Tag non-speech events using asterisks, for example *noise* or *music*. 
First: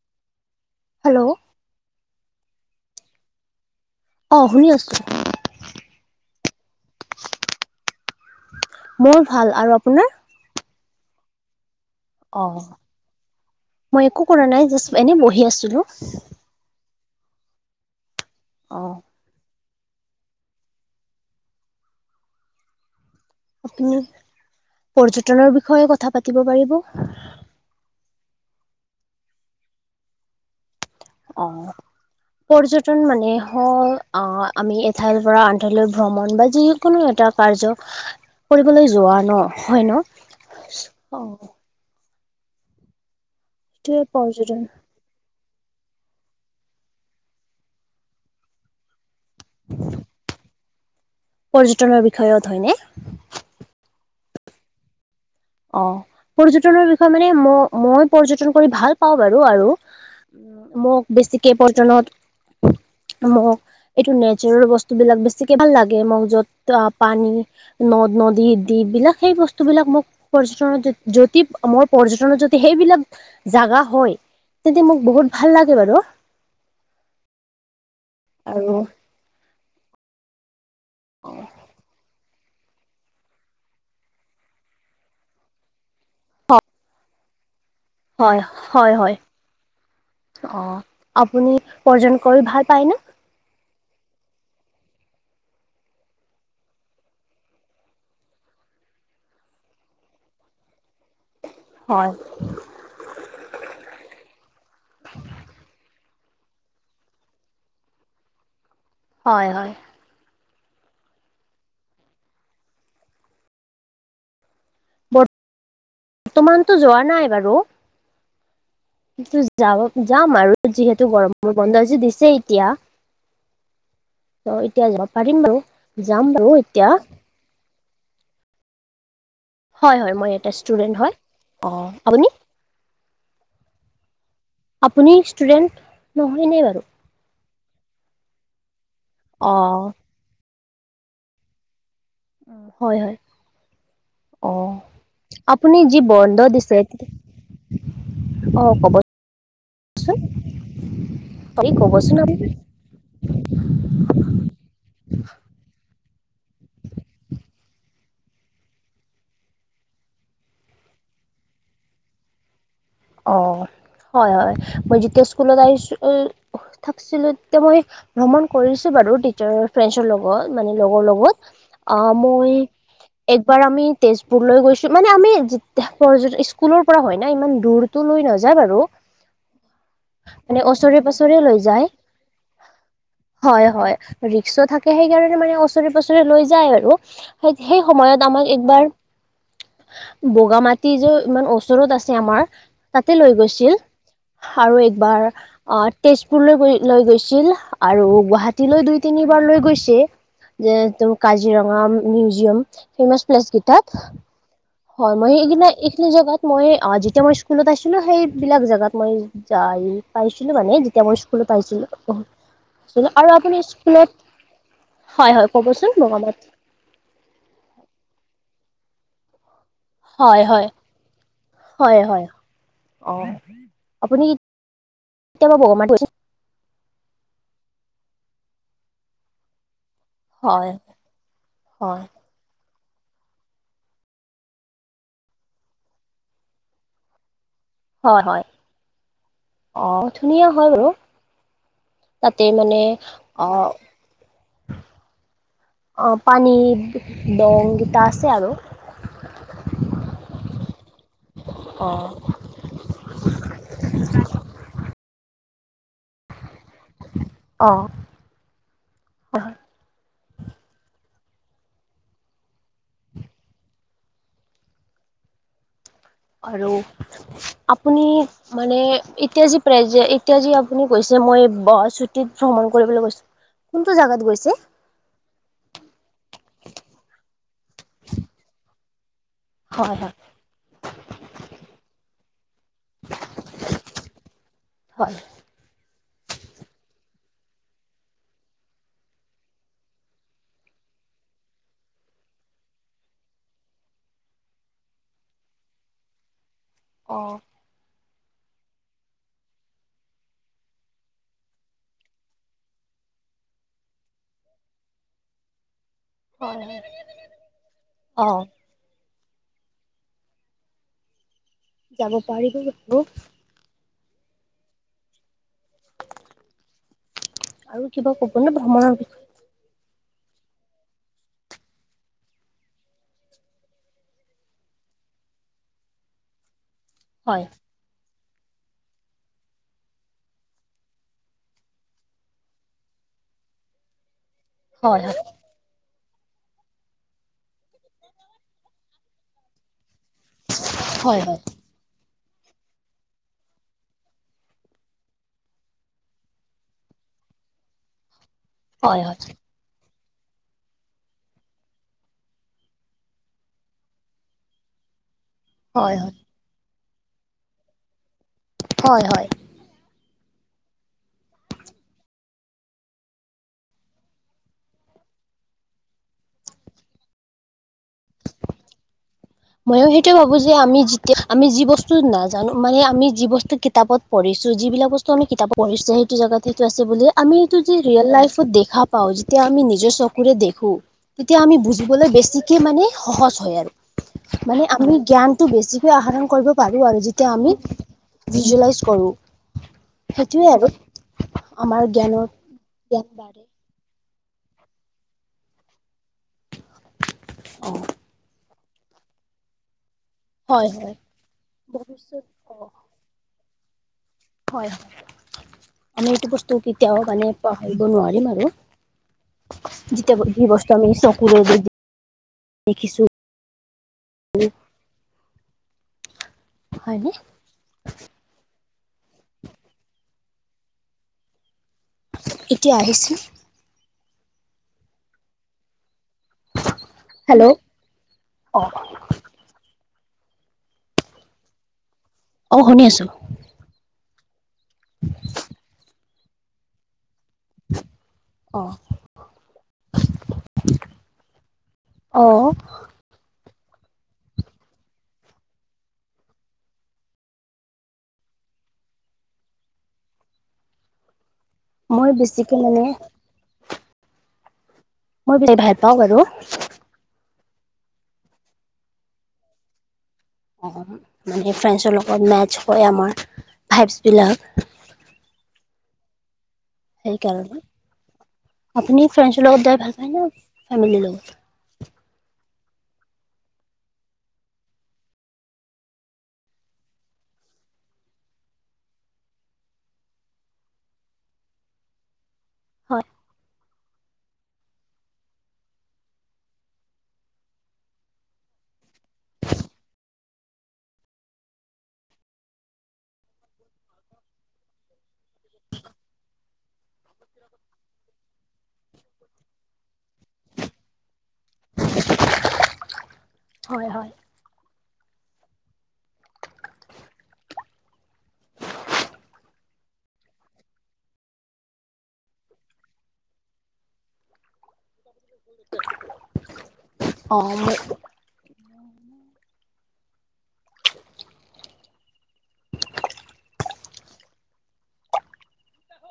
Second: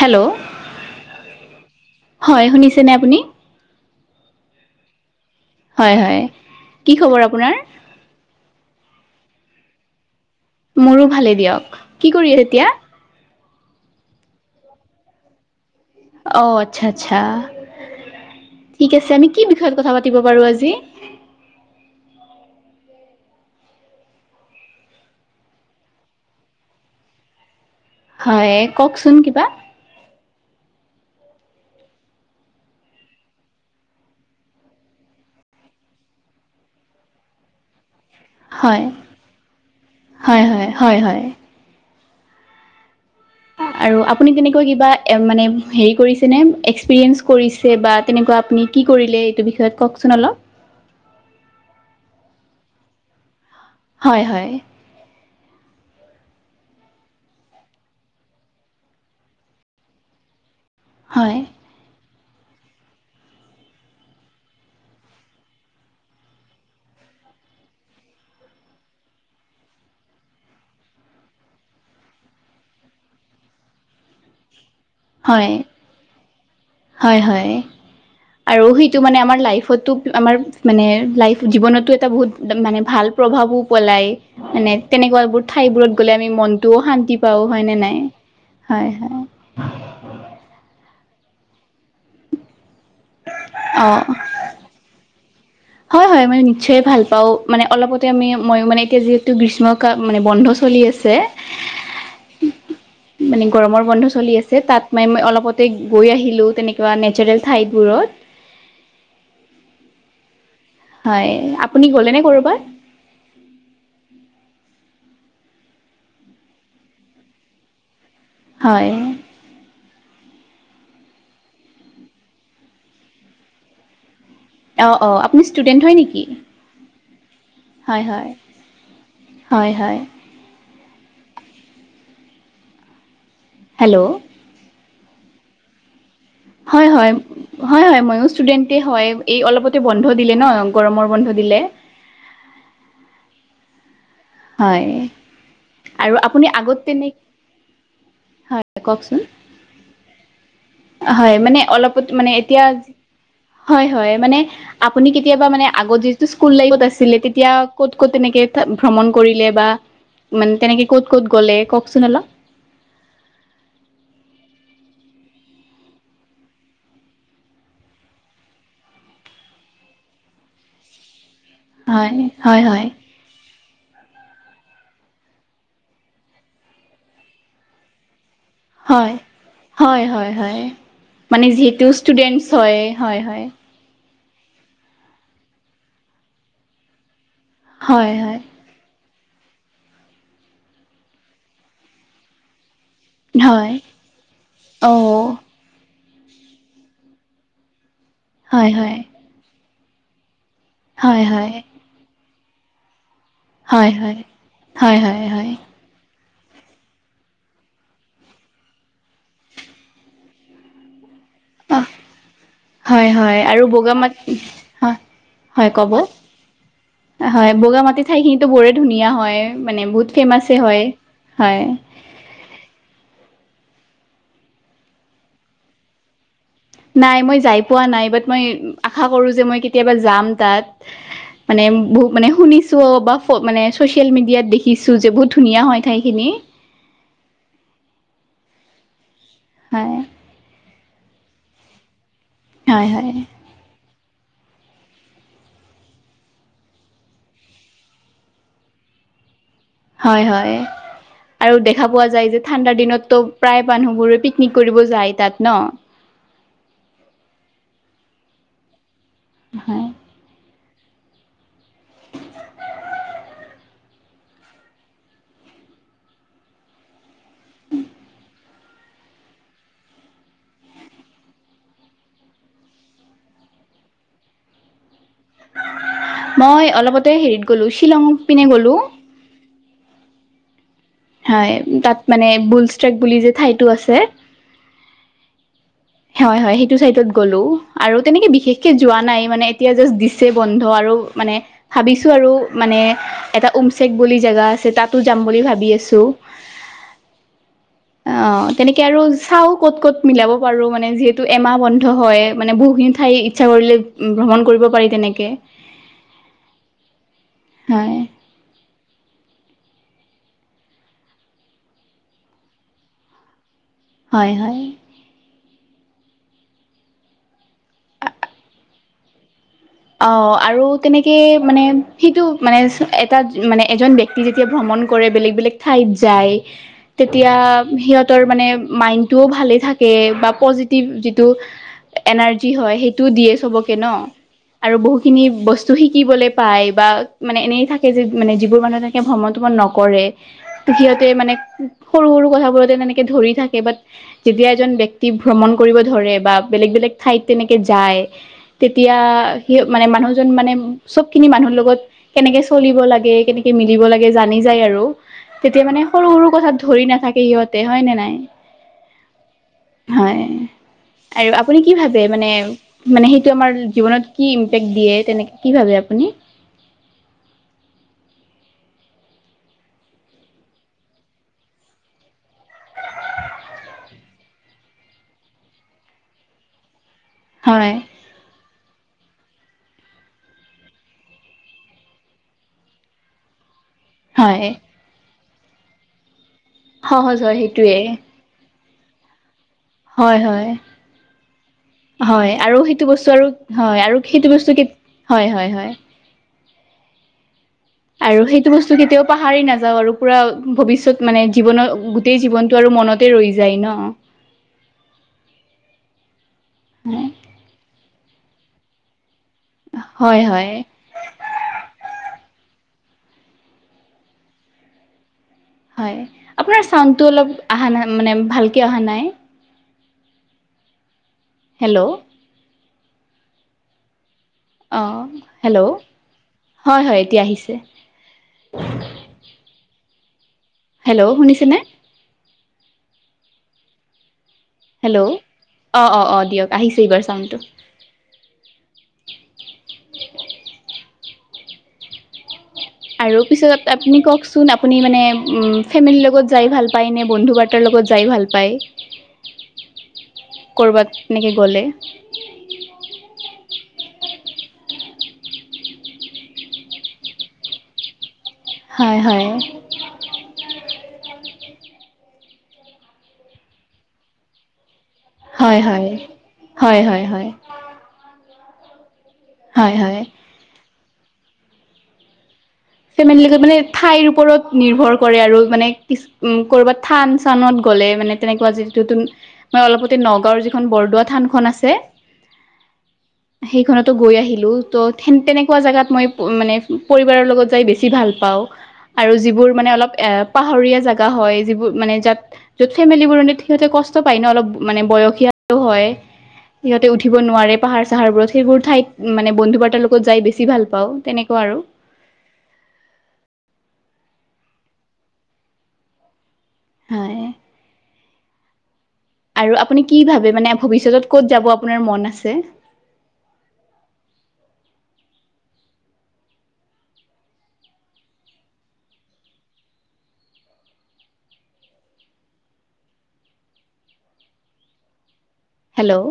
Hello? Hello হয় শুনিছেনে আপুনি? অ শুনি আছো। হয় হয়, কি খবৰ আপোনাৰ? মোৰ ভাল আৰু আপোনাৰ? মোৰো ভালে দিয়ক। কি কৰি আছে অ, এতিয়া মই একো কৰা নাই জাষ্ট এনে বহি আছিলো। অঁ আচ্ছা আচ্ছা, ঠিক আছে আমি কি বিষয়ত কথা পাতিব পাৰোঁ আজি? উ - উম, পৰ্যটনৰ বিষয়ে কথা পাতিব পাৰিব। হয় কওকচোন কিবা? অ অ। পৰ্যটন মানে হও আহ আমি এঠাইৰ পৰা আনঠাইলৈ ভ্ৰমণ বা যি কোনো এটা কাৰ্যক হয়, ন হয় হয় হয় অ হয়। সেইটোৱে আৰু আপুনি পৰ্যটন কেনেকৈ কিবা এ মানে হেৰি কৰিছেনে এক্সপিৰিয়েঞ্চ কৰিছে বা তেনেকুৱা আপুনি কি কৰিলে? টো বিষয়ে কওঁকচোন অলপ। পৰ্যটনৰ বিষয়ত হয়নে? হয় হয়। অ', পৰ্যটনৰ বিষয়ে মানে ম-মই পৰ্যটন কৰি ভাল পাওঁ বাৰু আৰু মোক হয় বেছিকে পৰজনত মোক এইটো নেচাৰেল বস্তুবিলাক বেছিকে ভাল লাগে, মোক য'ত পানী নদ, নদী, দিপবিলাক সেই বস্তু বিলাক মোক পৰ্যটনত *unintelligible* যদি মোৰ পৰ্যটনত যদি সেইবিলাক জাগা হয়, তেন্তে মোক বহুত হয় ভাল লাগে বাৰু। হয় হয়, আৰু সেইটো মানে আমাৰ লাইফতো আমাৰ মানে লাইফ জীৱনতো এটা বহুত মানে ভাল প্ৰভাৱো পেলায়। মানে তেনেকুৱাবোৰ ঠাইবোৰত গ'লে আমি মনটোও শান্তি পাও হয় নে নাই? হয় হয় হয়, অ', আপুনি পৰযন কৰি ভাল পায় নে? অ হয় হয়, মানে নিশ্চয় ভাল পাওঁ মানে অলপতে আমি মই মানে এতিয়া যিহেতু গ্ৰীষ্ম কাল মানে বন্ধ চলি আছে। *unintelligible* হয়। *inaudible* মানে গৰমৰ বন্ধ চলি আছে তাত মাই-মই অলপতে গৈ আহিলোঁ তেনেকুৱা নেচাৰেল ঠাইডবোৰত। হয় হয়। হয়, আপুনি গ'লেনে ক'ৰবাত? বৰ্ত তমানতো যোৱা নাই বাৰু। হয়। যাব-যাম আৰু যিহেতু গৰম বন্ধযে দিছে এতিয়া ত' অ এতিয়া অ যাব আপুনি পাৰিম বাৰু ষ্টুডেণ্ট হয় নেকি যাম বাৰু এতিয়া হয় হয়। হয় হয়, মই এটা ষ্টুডেণ্ট, অ', হয় আপুনি? হেল্ল'। আপুনি ষ্টুডেণ্ট নহয়নে বাৰু? হয় হয়, হয় হয়, ময়ো ষ্টুডেণ্টে হয়। এই অ অলপটে বন্ বন্ধ দিলে ন গৰমৰ বন্ধ দিলে। হয় হয়। অ', হয় আপুনি যি আৰু বন্ধ আপুনি দিছে আগত তেনে হয় অ', ক'ব কওকচোন চোন হয় মানে অলপত মানে এতিয়া, হয় হয়, মানে আপুনি কেতিয়াবা মানে আগত যিহেতু স্কুলত লাইফট আছিলে, তেতিয়া ক'ত ক'ত তেনেকে ভ্ৰমণ কৰিলে বা মানে তেনেকে ক'ত ক'ত গ'লে কওকচোন অলপ। অ', হয় হয়, মই যেতিয়া স্কুলত আহিছো *inaudible* থাকছিলো তেতিয়া মই ভ্ৰমণ কৰিছোঁ বাৰু টিচাৰ ফ্ৰেডছৰ লগত মানে লগৰ লগত। হয় অ', মই হয় হয় একবাৰ আমি তেজপুৰলৈ গৈছোঁ মানে আমি যে স্কুলৰ পৰা হয় না ইমান দূৰ তোলৈ নাযায় বাৰু। হয় হয় হয় হয় মানে ওচৰে পাজৰে মানে লৈ যিহেতু যায়, ষ্টুডেন্টছ হয় হয় হয়। ৰিক্সো থাকে সেইকাৰণে মানে ওচৰে পছৰে লৈ যায় আৰু। সেই সেই হয় হয় সময়ত আমাক একবাৰ বগা মাটি যে ইমান ওচৰত আছে আমাৰ তাতে লৈ হয় গৈছিল আৰু একবাৰ অ' অ তেজপুৰলৈ গৈ লৈ গৈছিল আৰু হয় গুৱাহাটীলৈ হয় দুই তিনিবাৰ লৈ গৈছে। যে ত হয় হয় কাজিৰঙা মিউজিয়াম ফেমাচ প্লেচ হয় কেইটাত হয় হয় মই সেইদিনা এইখিনি জেগাত মই যেতিয়া মই স্কুলত আছিলো সেইবিলাক জেগাত মই যায় পাইছিলো মানে যে তে স্কুলত অ পাইছিলো হয় আৰু হয় আপুনি বগা স্কুলত মাটি হয় হয় ক'বচোন বঙামাটি হয় বগা মাটি ঠাই খিনিতো বৰে ধুনীয়া হয় মানে বহুত ফেমাছে হয় হয় হয় হয় অ আপুনি কেতিয়াবা বগা আছে নাই মই যাই পোৱা নাই বাট মই আশা কৰো যে মই কে কেতিয়াবা যাম তাত হয় মানে হয় বহুত মানে শুনিছো চ' বা মানে ছ'চিয়েল মিডিয়াত দেখিছোঁ যে বহুত ধুনীয়া হয় ঠাইখিনি হয় হয় হয় অহ ধুনীয়া হয় বাৰু তাতে মানে হয় হয় অহ অ' পানী দং কেইটা আছে আৰু। হয় হয় আৰু দেখা অ পোৱা যায় যে ঠাণ্ডাৰ দিনততো প্ৰায় মানুহবোৰে পিকনিক কৰিব যায় তাত ন। অ'। হয় আৰু আপুনি মানে এতিয়া যি প্ৰেজে, এতিয়া যি আপুনি কৈছে মই, ছুটিত ভ্ৰমণ কৰিবলৈ কৈছো কোনটো জাগাত গৈছে। মই অলপতে হেৰিত গ'লো শ্বিলং পিনে গ'লো। হয়, হয়। হয় তাত মানে বুলষ্ট্ৰেক বুলি যে ঠাইতটো আছে। হয়, হয় হয় সেইটো চাইত গলো আৰু তেনেকে বিশেষকে যোৱা নাই মানে এতিয়া জাজ বন্ধ আৰু মানে ভাবিছো আৰু মানে এটা উওম চেক বুলি জেগা আছে তাতো যাম বুলি ভাবি আছো। অ' অ তেনেকে আৰু চাও ক'ত ক'ত মিলাব যিহেতু এমাহ বন্ধ হয় মানে বহুখিনি ঠাই ইচ্ছা কৰিলে ভ্ৰমণ কৰিব পাৰি তেনেকে। *inaudible* হয় অ' যাব পাৰিব লাগিব। হয়, হয়। *unintelligible* অ' আৰু তেনেকে মানে, সেইটো মানে, এটা মানে এজন ব্যক্তি যেতিয়া ভ্ৰমণ কৰে বেলেগ বেলেগ ঠাইত যায় তেতিয়া হয় সিহঁত মানে মাইণ্ড টোও ভালে থাকে বা পজিটিভ যিটো এনাৰ্জি হয় সেইটো দিয়ে চাবকে ন আৰু হয় বহুখিনি বস্তু শিকিবলৈ পায় বা মানে এনেই থাকে যে মানে যিবোৰ মানুহে তেনেকে ভ্ৰমণ শ্ৰমণ নকৰে সিহঁতে হয় হয় মানে হয় সৰু সৰু কথা বোৰতে তেনেকে ধৰি থাকে বাট যেতিয়া এজন ব্যক্তি ভ্ৰমণ কৰিব ধৰে বা বেলেগ বেলেগ ঠাইত তেনেকে যায়। তেতিয়া হয় হয় সি মানে মানুহজন মানে চবখিনি মানুহৰ লগত কেনেকে চলিব লাগে কেনেকে মিলিব লাগে জানি যায় আৰু। তেতিয়া মানে হয় হয় সৰু সৰু কথাত ধৰি নাথাকে সিহঁতে হয় নে নাই। হয় হয়। হয় আৰু আপুনি কি ভাবে মানে মানে সেইটো আমাৰ জীৱনত। কি ইম্পেক্ট দিয়ে তেনেকৈ কি ভাবে আপুনি। মইও সেইটোৱে ভাবো যে আমি যেতিয়া আমি যি বস্তু নাজানো মানে আমি যি বস্তু কিতাপত। পঢ়িছো যিবিলাক বস্তু আমি কিতাপত পঢ়িছো সেইটো জেগাত সেইটো আছে বুলি আমি এইটো হয় ৰিয়েল লাইফত দেখা পাওঁ যেতিয়া আমি নিজৰ চকুৰে দেখো তেতিয়া আমি বুজিবলৈ বেছিকে মানে সহজ হয় আৰু। হয় মানে আমি জ্ঞানতটো বেছিকৈ আহৰণ কৰিব পাৰো আৰু সহজ যেতিয়া হয় আমি। সেইটোৱে ভিজুৱেলাইজ কৰোঁ। হয়, হয়, আমাৰ জ্ঞানৰ হয় আৰু সেইটো জ্ঞান বস্তু আৰু। বাঢ়ে হয় আৰু সেইটো বস্তু কি হয়, হয়, হয়। অ। আৰু সেইটো বস্তু কেতিয়াও পাহাৰী নাযাওঁ আৰু পুৰা হয় হয় ভৱিষ্যত মানে জীৱনৰ গোটেই ভৱিষ্যত জীৱন। অ ত আৰু মনতে ৰৈ যায় ন। হয় হয় আমি এইটো বস্তু কেতিয়াও মানে পাহৰিব নোৱাৰিম আৰু। হয় যেতিয়া যি হয় বস্তু আমি চকুৰে দেখিছো। হয় আপোনাৰ চাউণ্ডটো হয়নে অলপ অহা নাই মানে ভালকে অহা নাই। হেল্লো। এতিয়া আহিছে। অ' হেল্লো', হয়, হয়। এতিয়া হেল্লো' আহিছে অ'। হেল্লো' শুনিছেনে। অ' শুনি আছো। হেল্লো' অঁ অঁ অঁ দিয়ক আহিছে এইবাৰ চাউণ্ডটো। অ। অ। আৰু পিছত আপুনি কওকচোন আপুনি মানে উম ফেমিলিৰ লগত যাই ভাল পায় নে বন্ধু বান্ধৱী, কাৰ লগত যাই ভাল পায় ক'ৰবাত এনেকে গ'লে। মই বেছিকে মানে। মই বিৰাট ভাল পাওঁ বাৰু। হয় হয়। মানে ফ্ৰেণ্ডছৰ লগত মেটছ হয় আমাৰ ভাইভছবিলাক। হয়, হয়, হয়, হয়, হয়। সেইকাৰণে আপুনি ফ্ৰেণ্ডছৰ লগত হয় যাই ভাল হয় পায় ন ফেমিলিৰ লগত। ফেমিলিৰ লগত মানে ঠাইৰ ওপৰত নিৰ্ভৰ কৰে আৰু মানে কিছু উম কৰ'বাত থান চানত গ'লে মানে তেনেকুৱা যিটো। মই অলপতে নগাঁওৰ যিখন বৰদোৱা থানখন আছে। হয় সেইখনতো গৈ আহিলো ত তেনেকুৱা জোগাত মই মানে পৰিবাৰৰ লগত। তই বেছি ভাল পাওঁ আৰু যিবোৰ মানে অলপ এ পাহাৰীয়া জেগা হয় যিবোৰ মানে যাত। য'ত ফেমিলিবোৰ সিহঁতে কষ্ট পায় ন অলপ মানে বয়সীয়া হয়। সিহঁতে উঠিব নোৱাৰে পাহাৰ চাহাৰ বোৰত সেইবোৰ ঠাইত। উম, মানে বন্ধু বাৰ্তাৰ লগত যাই বেছি ভাল পাওঁ তেনেকুৱা আৰু। হয়, হয়। হয়। আৰু আপুনি কি ভাবে মানে ভৱিষ্যতত ক'ত যাব আপোনাৰ মন আছে? অ', মই হেল্ল'?